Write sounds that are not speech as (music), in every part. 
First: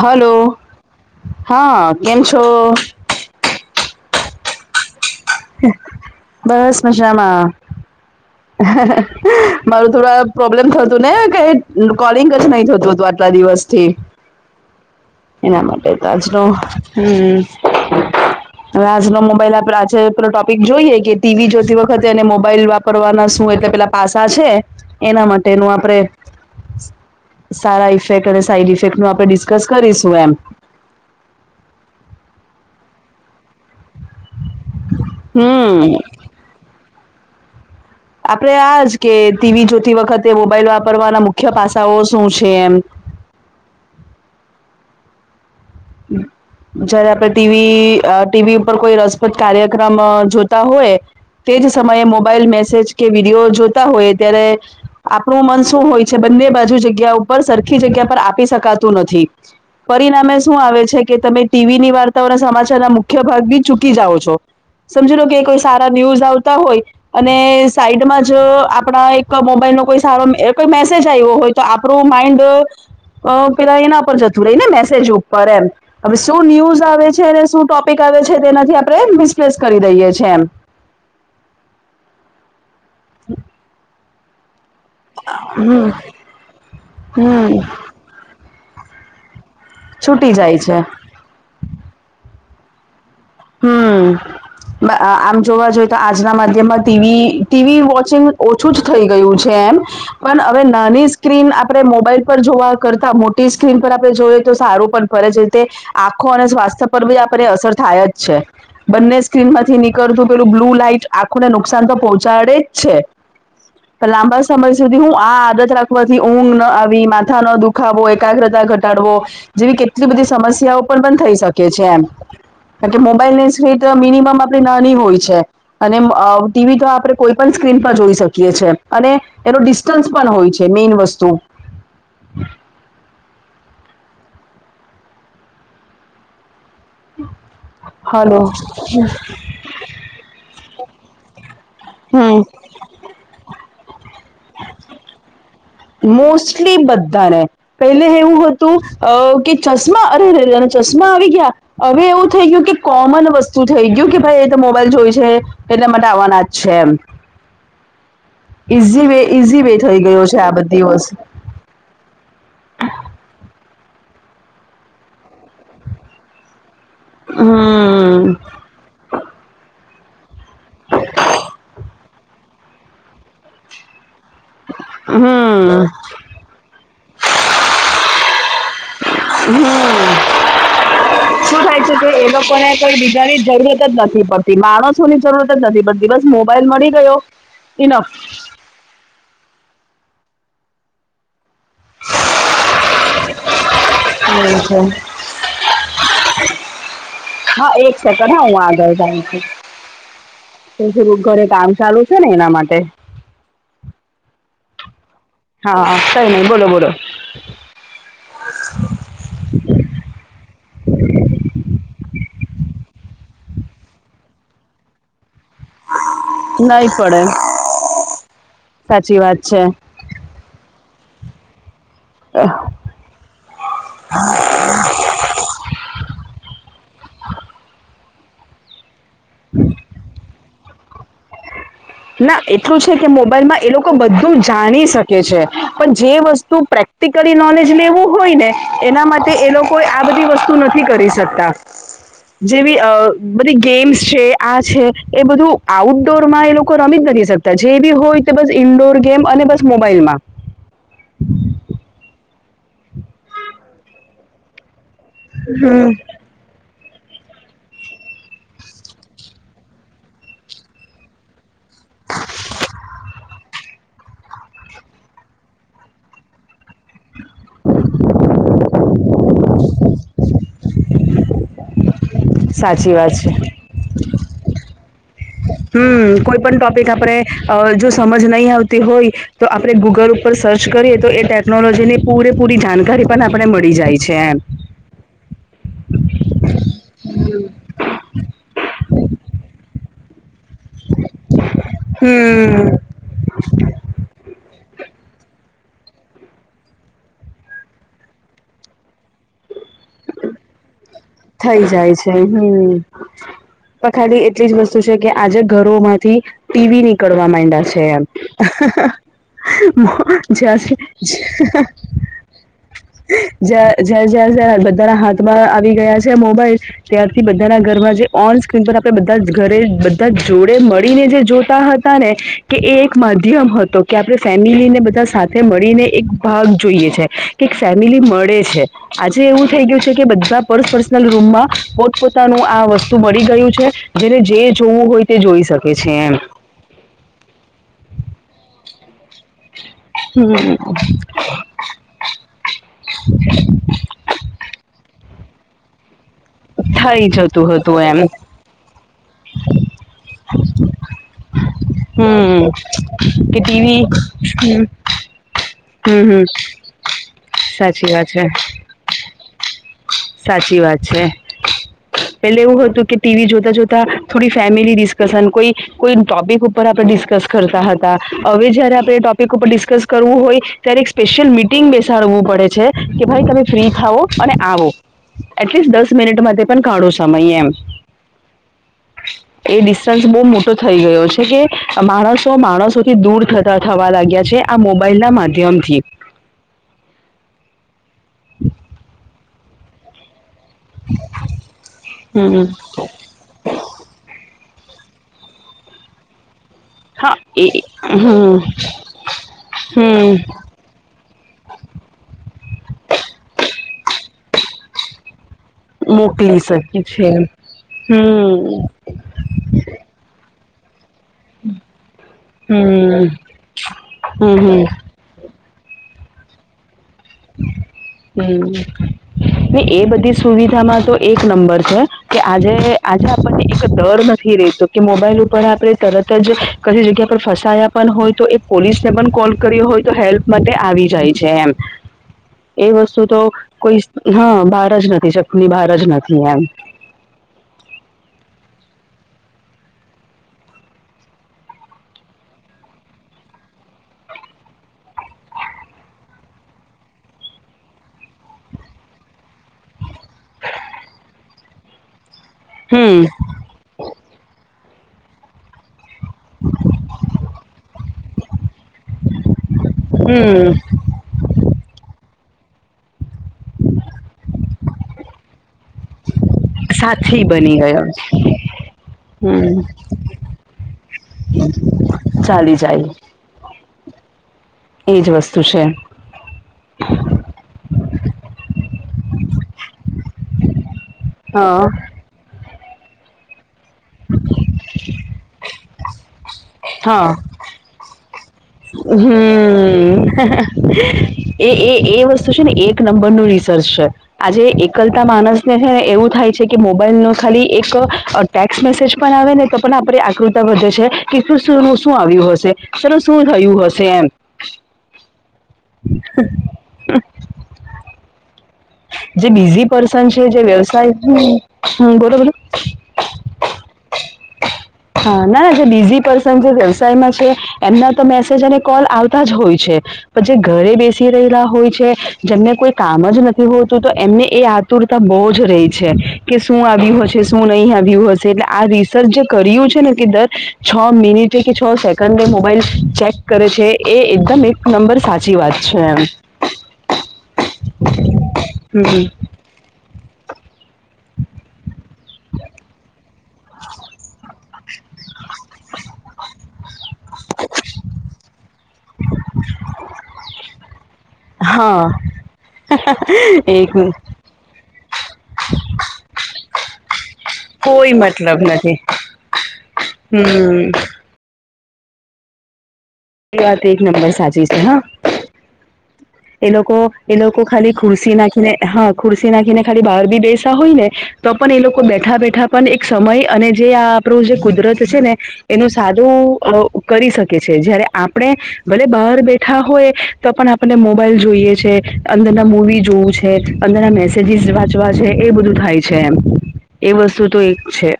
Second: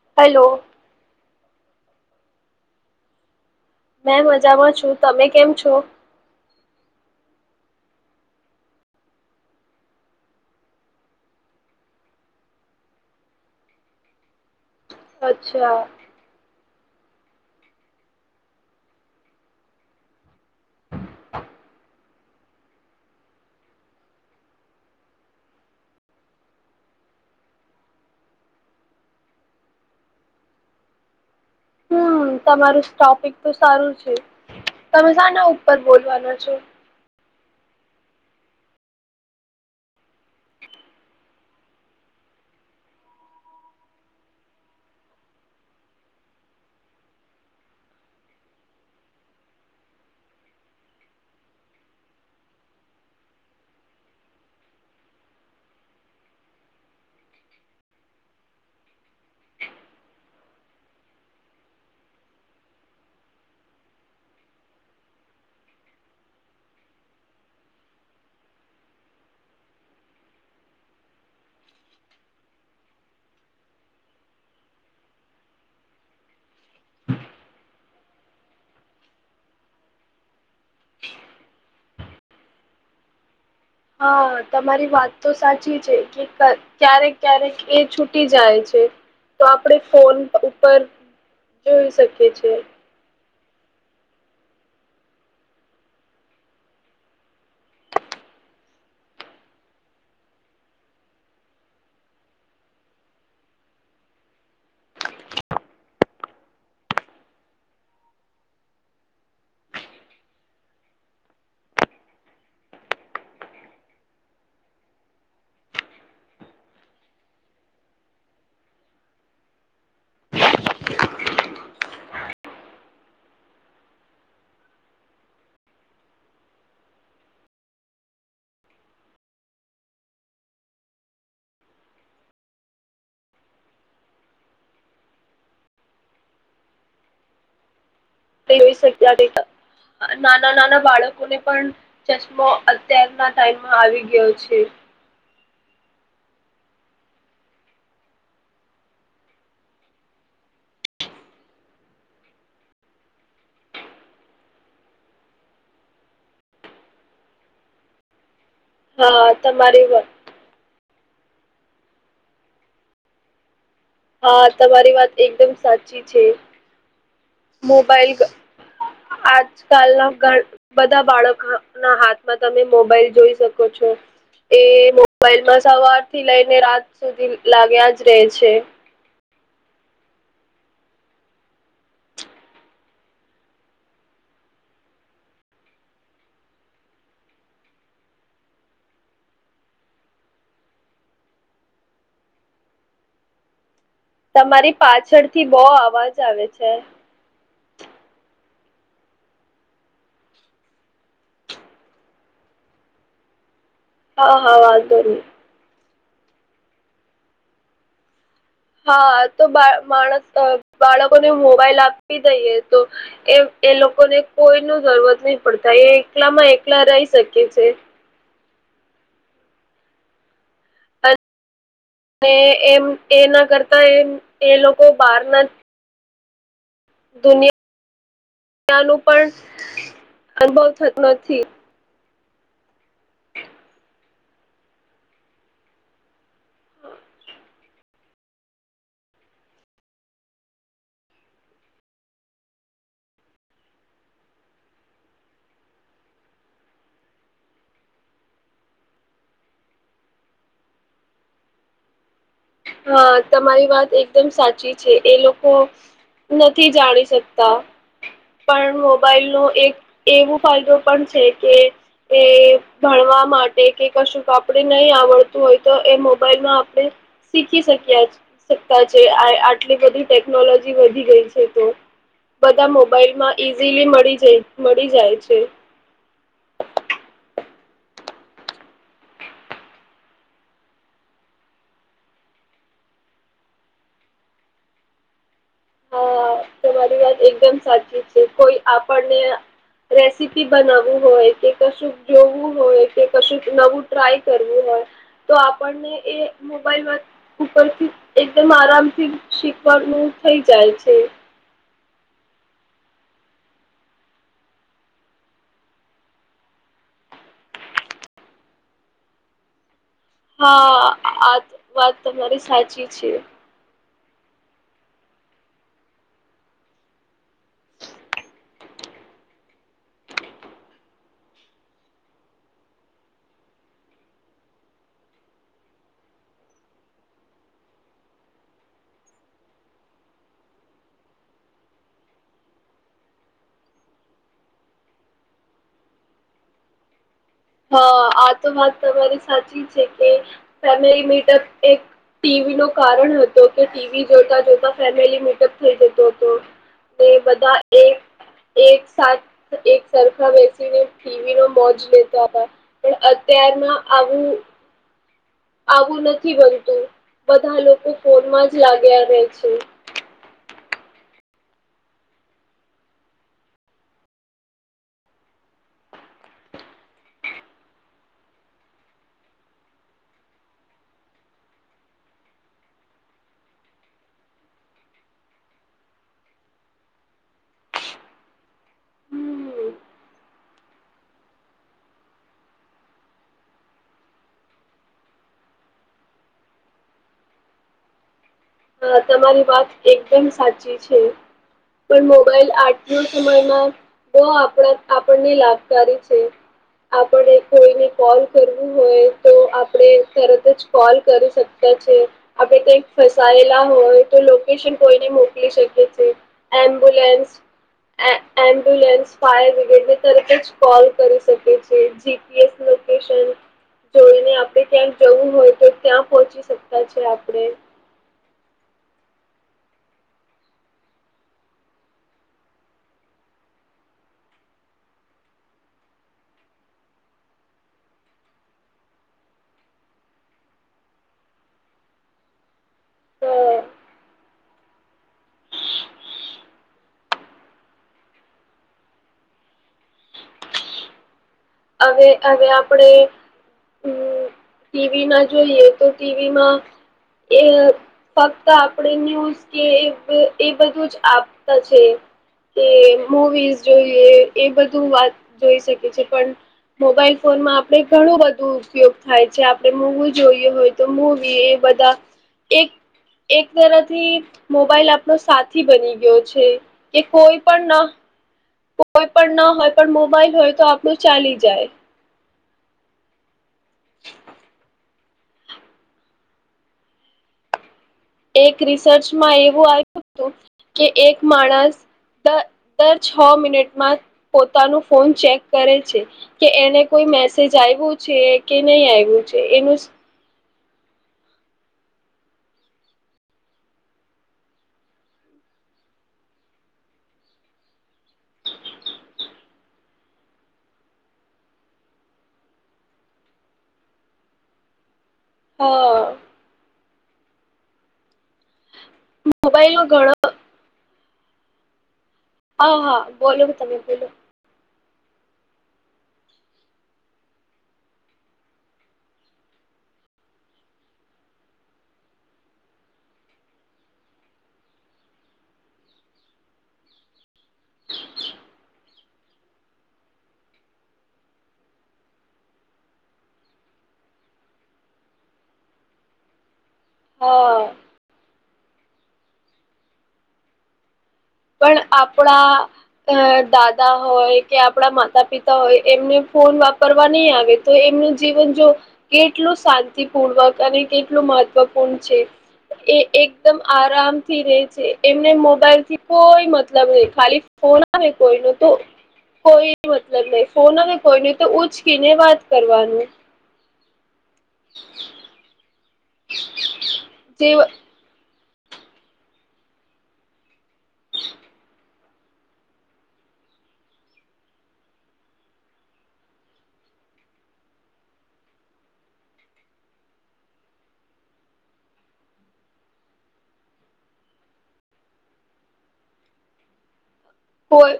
Hello hello હા કેમ છો મેં મજામાં છું તમે કેમ છો બસ મજામાં મારું થોડા પ્રોબ્લેમ થતું ને કઈ કોલિંગ જ નહી થતું હતું કેટલા દિવસથી એના અચ્છા માટે આજનો હમ હવે આજનો મોબાઈલ આપે આજે ટોપિક જોઈએ કે ટીવી જોતી વખતે અને મોબાઈલ વાપરવાના શું એટલે પેલા પાસા છે એના માટેનું આપડે સારા ઇફેક્ટ અને સાઈડ ઇફેક્ટ નું આપણે ડિસ્કસ કરીશું એમ હમ તમારું ટોપિક તો સારું છે તમે શના ઉપર હમ બોલવાના છો આપડણે આજ કે ટીવી જોતી વખતે મોબાઈલ વાપરવાના મુખ્ય પાસાઓ શું છે એમ હમ જયારે આપણે ટીવી ટીવી ઉપર કોઈ રસપ્રદ કાર્યક્રમ જોતા હોય તે જ સમયે મોબાઈલ મેસેજ કે વિડીયો જોતા હોય ત્યારે આપણું મન શું હોય છે બંને બાજુ જગ્યા ઉપર સરખી જગ્યા પર આપી શકાતું નથી પરિણામે શું આવે છે કે તમે ટીવી ની વાર્તાઓના સમાચાર ના મુખ્ય ભાગ બી ચૂકી જાઓ છો સમજી લો કે કોઈ સારા ન્યુઝ આવતા હોય અને સાઈડમાં જ આપણા એક મોબાઈલ નો કોઈ સારો કોઈ મેસેજ આવ્યો હોય તો આપણું માઈન્ડ પેલા એના પર જતું રહી ને મેસેજ ઉપર એમ હવે શું ન્યૂઝ આવે છે અને શું ટોપિક આવે છે તેનાથી આપણે મિસપ્લેસ કરી દઈએ છેએ એમ (inaudible) હમ (unintelligible) હા તમારી વાત તો સાચી છે કે ક્યારેક હમ ક્યારેક એ છૂટી જાય છે તો આપણે ફોન છૂટી જાય ઉપર છે જોઈ શકીએ છેએ હમ આમ જોવા જોઈએ તો આજના માધ્યમમાં ટીવી ટીવી વોચિંગ ઓછું જ થઈ ગયું છે એમ પણ હવે નાની સ્ક્રીન આપણે મોબાઈલ પર જોવા કરતા મોટી સ્ક્રીન પર આપણે જોઈએ તો સારું પણ ખરે જ રીતે આખો અને સ્વાસ્થ્ય પર બી આપણે અસર થાય જ છે બંને સ્ક્રીન માંથી નીકળતું પેલું બ્લુ લાઈટ આખુંને નુકસાન તો પહોંચાડે જ છે લાંબા સમય સુધી હું આ આદત રાખવાથી ઊંઘ ના આવી માથા નો દુખાવો એકાગ્રતા ઘટાડવો જેવી કેટલી બધી સમસ્યાઓ પણ પણ થઈ શકે છે એમ કારણ કે મોબાઈલ ને સ્ટ મિનિમમ આપણી નાની હોય છે અને ટીવી તો આપણે કોઈ પણ સ્ક્રીન પર જોઈ શકીએ છે અને એનો (unintelligible) હોય છે મેઈન વસ્તુ હલો હોય શક્યાટ (unintelligible) નાના નાના બાળકોને પણ ચશ્મો અત્યારના ટાઈમમાં આવી ગયો છે મોસ્ટસ્ટલી બધાને પેલે એવું હતું અ કે ચશ્મા અરે રે તને ચશ્મા આવી ગયા હવે એવું થઈ ગયું કે કોમન વસ્તુ થઈ ગયું કે ભાઈ એ તો મોબાઈલ જોય છે એટલે મને આવવાના જ છે એમ ઈઝી વે હા ઈઝી વે તમારી થઈ વાત ગયો છે આ બધી વસ્તુ હા તમારી વાત એકદમ સાચી છે હમ મોબાઈલ (inaudible) આજકાલના બધા બાળકોના હાથ માં તમે મોબાઈલ જોઈ શકો છો (inaudible) એ મોબાઈલ માં હમ સવાર થી લઈને રાત સુધી લાગ્યા જ રહે છે હમ (inaudible) શું થાય છે કે એ લોકોને કઈ બીજાની જરૂરત જ નથી પડતી માણસો ની જરૂરત નથી બધી બસ મોબાઈલ મળી ગયો (inaudible) તમારી એવું છે પાછળથી બહ અવાજ આવે છે હા એક સેકન્ડ હા હું આગળ જાઉં છ પડું ઘરે કામ ચાલુ છે ને એના માટે હા હા વાજધો હા કઈ નહી બોલો બોલો હા તો બા માણસ બાળકોને મોબાઈલ આપી દઈએ તો એ એ લોકોને કોઈ ન જરૂરત નહી પડતા એ એકલામાં એકલા નહીં રહી પડે શકે છે સાચી વાત છે અહ, એમ એ ના કરતા એમ એ લોકો બહાર ના દુનિયાિ (inaudible) યાનું હમ (inaudible) અનુભવ થતો નથી ના એટલું છે કે મોબાઈલમાં એ લોકો બધું જાણી શકે છે પણ જે વસ્તુ શું પ્રેક્ટિકલી નોલેજ લેવું હોય ને એના માટે એ લોકો આ બધી વસ્તુ નથી કરી શકતા જેવી બધી ગેમ્સ છે આ છે એ બધું આઉટડોર માં એ લોકો રમી જ નથી શકતા જે બી હોય તો બસ ઇન્ડોર ગેમ અને બસ મોબાઈલ માં હ તમારી વાત એકદમ સાચી છે એ લોકો નથી જાણી શકતા પણ મોબાઈલ નો એક એવું ફાયદો પણ છે કે એ ભણવા માટે કે કશું કપડ નહી આવડતું હોય તો એ મોબાઈલમાં શીખી શક્યા શકતા આટલી બધી ટેકનોલોજી વધી ગઈ છે તો બધા મો સાચી વાત હ છે. ઈઝીલી મળી જ મળી જાય છે હમ કોઈ પણ ટોપિક આપણે જો સમજ નહી આવતી હોય તો આપણે ગૂગલ ઉપર સર્ચ કરીએ તો એ ટેકનોલોજી ની પૂરેપૂરી જાણકારી પણ આપણે મળી જાય છે એમ હા તમારી વાત એકદમ સાચી છે કોઈ આપણને રેસીપી બનાવવું હોય કે કશું જોવું હમ હોય કે કશું નવું ટ્રાય કરવું હોય તો આપણને એ મોબાઈલમાં ઉપરથી એકદમ આરામથી શીખવાનું થઇ જાય છે થઈ જાય છે હમ પણ ખાલી એટલી જ વસ્તુ છે કે આજે ઘરો માંથી ટીવી નીકળવા માંડા છે એમ હા આ વાત તમારી સાચી છે જે ઝેર ઝરઝે બધાના હાથમાં આવી ગયા છે મોબાઈલ ત્યારથી બધાના ઘરમાં જે ઓન સ્ક્રીન પર આપણે બધા ઘરે બધા જોડે મળીને જે જોતા હતા ને કે એ એક માધ્યમ હતો કે આપણે ફેમિલીને બધા સાથે મળીને એક ભાગ જોઈએ છે કે ફેમિલી મળે છે આજે એવું થઈ ગયું છે કે બધા પરસ રૂમમાં પોતપોતાનું આ વસ્તુ મળી ગયું છે જેને જે જોવું હોય તે જોઈ શકે છે એમ હા આ તો વાત તમારી સાચી છે કે ફેમિલી મીટઅપ એક ટીવી નો કારણ હતો કે ટીવી જોતા જોતા ફેમિલી મીટક (inaudible) થઇ જતું હતું એક એમ એક સાથેથ એક સરખા બેસીને ફીવી નો મોજ લે હમ પણ કે ટીવી અત્યારમાં આવું હમ આવું હમ હમ નથી બનતું બધા સાચી લોકો વાત છે ફોનમાં જ લાગ્યા રહે છે સાચી વાત છે પેલે એવું હતું કે ટીવી જોતા જોતા થોડી ફેમિલી ડિસ્કશન કોઈ કોઈ ટોપિક ઉપર આપણે ડિસ્કસ કરતા હતા હવે જયારે આપણે ટોપિક ઉપર ડિસ્કસ કરવું હોય ત્યારે એક સ્પેશિયલ મિટિંગ બેસાડવું પડે છે કે ભાઈ તમે ફ્રી થાવો અને આવો એટલીસ્ટ દસ મિનિટમાં પણ કાઢોય સમય એમ એ હમ ડિસ્ટન્સ બહુ મોટો થઈ ગયો છે કે માણસો માણસોથી દૂર થવા લાગ્યા છે આ મોબાઈલ ના માધ્યમથી હ તમારી વાત એકદમ સાચી છે પણ હમ મોબાઈલ આ સમયમાં બહુ આપણા આપણને લાભકારી છે હા આપણે એ કોઈને કોલ હમ કરવું હોય તો આપણેે હમ તરત જ કોલ કરી શકએ છે આપડે હોય તો લોકેશન કોઈને મોકલી શકે મોકલી શકે છે હમ એમ્બ્યુલન્સ ફાયર બ્રિગેડ ને તરત જ કોલ કરી શકે છે જીપીએસ હમ હમ લોકેશન જોઈને આપણે હમ ક્યાં જવું હોય તો ત્યાં પહોંચી શકતા છે આપણે હમ ને એ બધી સુવિધામાં તો એક નંબર છે કે આજે આજે આપણને એક ડર નથી રેતો મોબાઈલ ઉપર આપણે તરત જ કી જગ્યા પર ફસાયા પણ હોય તો એ પોલીસ ને પણ કોલ કર્યો હોય તો હેલ્પ માટે આવી જાય છે એમ એ વસ્તુ તો કોઈ હા બહાર જ નથી શકલી બહાર જ નથી એમ હવે હવે આપણે હમ ટીવી માં જોઈએ તો ટીવીમાં એ ફક્ત આપણે ન્યૂઝ કે એ બધું જ આપતા છે એ હમ મવીઝ જોઈએ એ બધું વાત જોઈ શકે છે પણ મોબાઈલ ફોનમાં આપડણે ઘણું બધું ઉપયોગ થાય છે આપડણે મોવું જોઈએ હમ હોય તો મુવી એ બધા એક એક તરફથી મોબાઈલ આપણો સાથી બની ગયો છે કે સાથી કોઈ બની પણ ગયો કોઈ પણ ના હમ હોય પણ મોબાઈલ હોય તો આપડું ચાલી જાય ચાલી જાય (unintelligible) એ જ વસ્તુ છે એક રિસર્ચમાં એવું આવ્યું હતું કે એક હા માણસ દર છ મિનિટમાં પોતાનું ફોન ચેક કરે છે કે એને કોઈ હા મેસેજ આવ્યું છે કે ની આવ્યું છે હમ એ એ એ વસ્તુ છે ને એક નંબર નું રિસર્ચ છે આજે એકલતા માણસને છે ને એવું થાય છે કે મોબાઈલ નો ખાલી એક ટેક્સ મેસેજ પણ આવે ને તો પણ આપે આકૃતા વધે છે કે શું શું આવ્યું હશે શું થયું હશે એમ હા જે બીઝી મોબાઈલનો પર્સન ઘણો છે જે વ્યવસાય હા બોલો બોલો હ હા બોલો હા ના જે બીજી પર્સન જે વ્યવસાયમાં છે એમના તો મેસેજ અને કોલ આવતા જ હોય છે પણ જે ઘરે બેસી રહેલા હોય છે જેમને કોઈ કામ જ નથી હતું તો એમને એ આતુરતા બહુ જ રહી છે કે શું આવ્યું શું નહીં આવ્યું હશે એટલે આ સર જે કર્યું છે ને કે દર છ મિનિટે કે છ સેકન્ડ મોબાઈલ ચેક કરે છે એ એકદમ એક નંબર સાચી વાત છે એમ હા હમ પણ આપડા અ દાદા હોય કે આપડા માતા પિતા હોય એમને ફોન વાપરવા નહીં આવે તો એમનું જીવન જો કેટલું શાંતિપૂર્વક અને કે ટલું હા મહત્વપૂર્ણ છે એ એકદમ એક મિનિટ આરામથી રહે છે. એમને મોબાઈલથી કોઈ મતલબ નહી ખાલી કોઈ ફોનાને મતલબ કોઈનું તો નથી કોઈ મતલબ નહી હમ ફોન આવે કોઈ ને તો ઉચકીને વાત કરવાનું. એ વાત એક નંબર સાચી છે હા એ લોકો એ લોકો જે ખાલી ખુશ સી નાખીને હા ખુરશી નાખીને ખાલી બહાર બી બેસા હોય ને તો પણ એ લોકો બેઠા બેઠા પણ એક સમય અને જે આ આપણું જે કુદરત છે ને એનું સાદો કરી શકે છે જ્યારે આપણે ભલે બહાર બેઠા હોય તો પણ આપણને મોબાઈલ જોઈએ છે. અંદરના મૂવી જોવું છે અંદરના મેસેજીસ વાંચવા છે એ બધું થાય છે એમ. એ વસ્તુ તો એ કોઈ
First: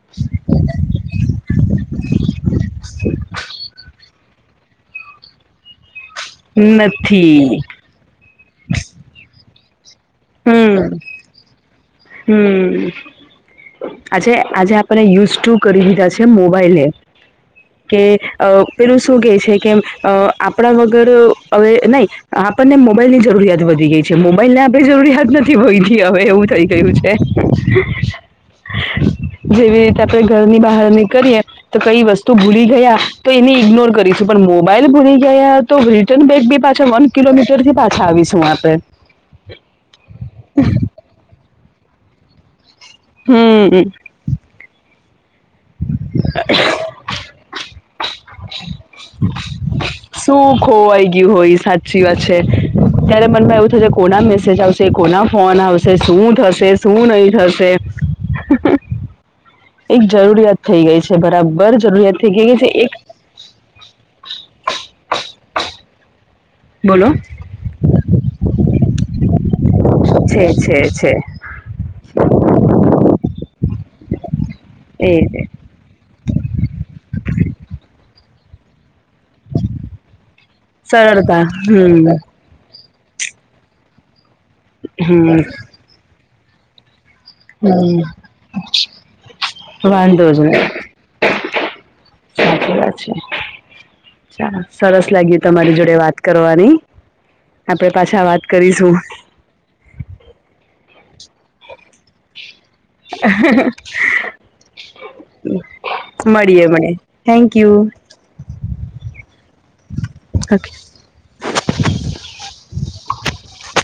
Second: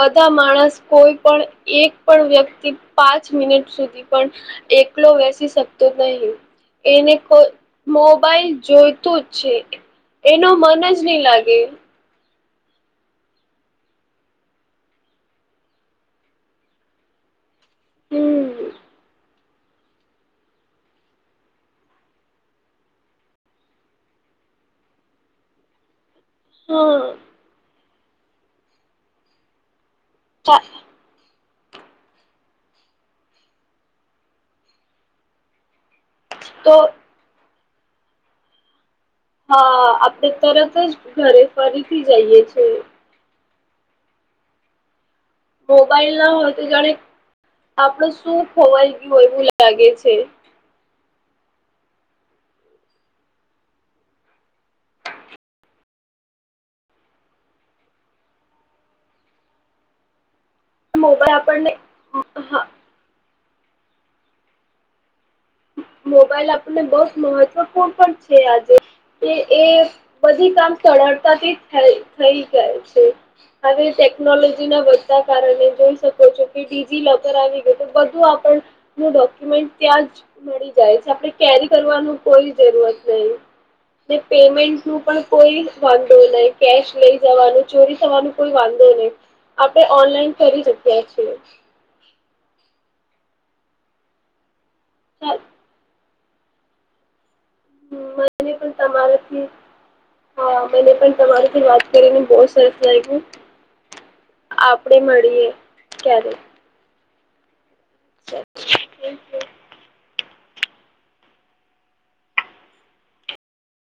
બધા માણસ કોઈ પણ એક પણ વ્યક્તિ પાંચ મિનિટ સુધી પણ એકલો બેસી શકતો નહી. એને કો નથી મોબાઈલ જોઈતું જ છે એનું મન હમ જ નહી લાગે. હમ આજે આજે આપડે યુઝ ટુ કરી લીધા છે મોબાઈલે કે અ હમ પેલું શું કેહે છે કેમ અ આપડા વગર હવે નહી આપણને મોબાઈલ ની જરૂરિયાત વધી ગઈ છે મોબાઈલના કઈ જરૂરિયાત નથી ભયથી હવે એવું થઈ ગયું છે હા જેવી રીતે આપડે ઘરની બહાર નીકળીએ તો કઈ વસ્તુ ભૂલી ગયા તો એને ઇગ્નોર કરીશું. પણ મોબાઈલ ભૂલી ગયા તો રિટર્ન બેગ બી તો પાછા વન કિલોમીટર થી પાછા આવીશ હું આપે. હા આપડે તરત જ ઘરે ફરીથી જઈએ છે. હમ મોબાઈલ ના હોય તો જાણે આપડો શું ખોવાઈ ગયું એવું લાગે છે. શું ખોવાઈ ગઈ હોય સાચી વાત છે. ત્યારે મનમાં એવું થશે કોના મેસેજ આવશે? કોના ફોન આવશે? શું થશે શું નહી થશે? એક જરૂરિયાત થઈ ગઈ છે મોબાઈલ આપણને બરાબર જરૂરિયાત થઈ ગઈ ગઈ હા છે. એક મોબાઈલ આપણને બહુ બોલો જ મહત્વપૂર્ણ પણ છે આજે એ એ છે બધી કામ છે છે સળળતાથી થાય થઈ જાય છે હવે ટેકનોલોજી ના એ વધતા રીતે કારણે જોઈ શ ડિજીલોકર આવી ગયું તો બધું આપણ ન ડોક્યુમેન્ટ ત્યાં જ મળી જાય છે આપણે સરળતા કેરી હમ કરવાનું કોઈ જરૂરત નહીં પેમેન્ટ નું પણ હમ કોઈ વાંધો નહી કેશ લઈ જવાનું ચોરી હમ થવાનું કોઈ વાંધો નહી આપણે વાંધો ઓનલાઈન જ કરી નહી શકીએ છીએ સાચી વાત છે ચ સરસ લાગ્યું તમારી જોડે વાત કરવાની આપડે પાછા વાત કરીશું. કે હા, મને પણ તમારીથી વાત કરીને બહુ સરસ લાગ્યું. આપણે મળીએ (inaudible) ક્યારેક. મળીએે મળીયે થેન્કયુ (inaudible) (unintelligible)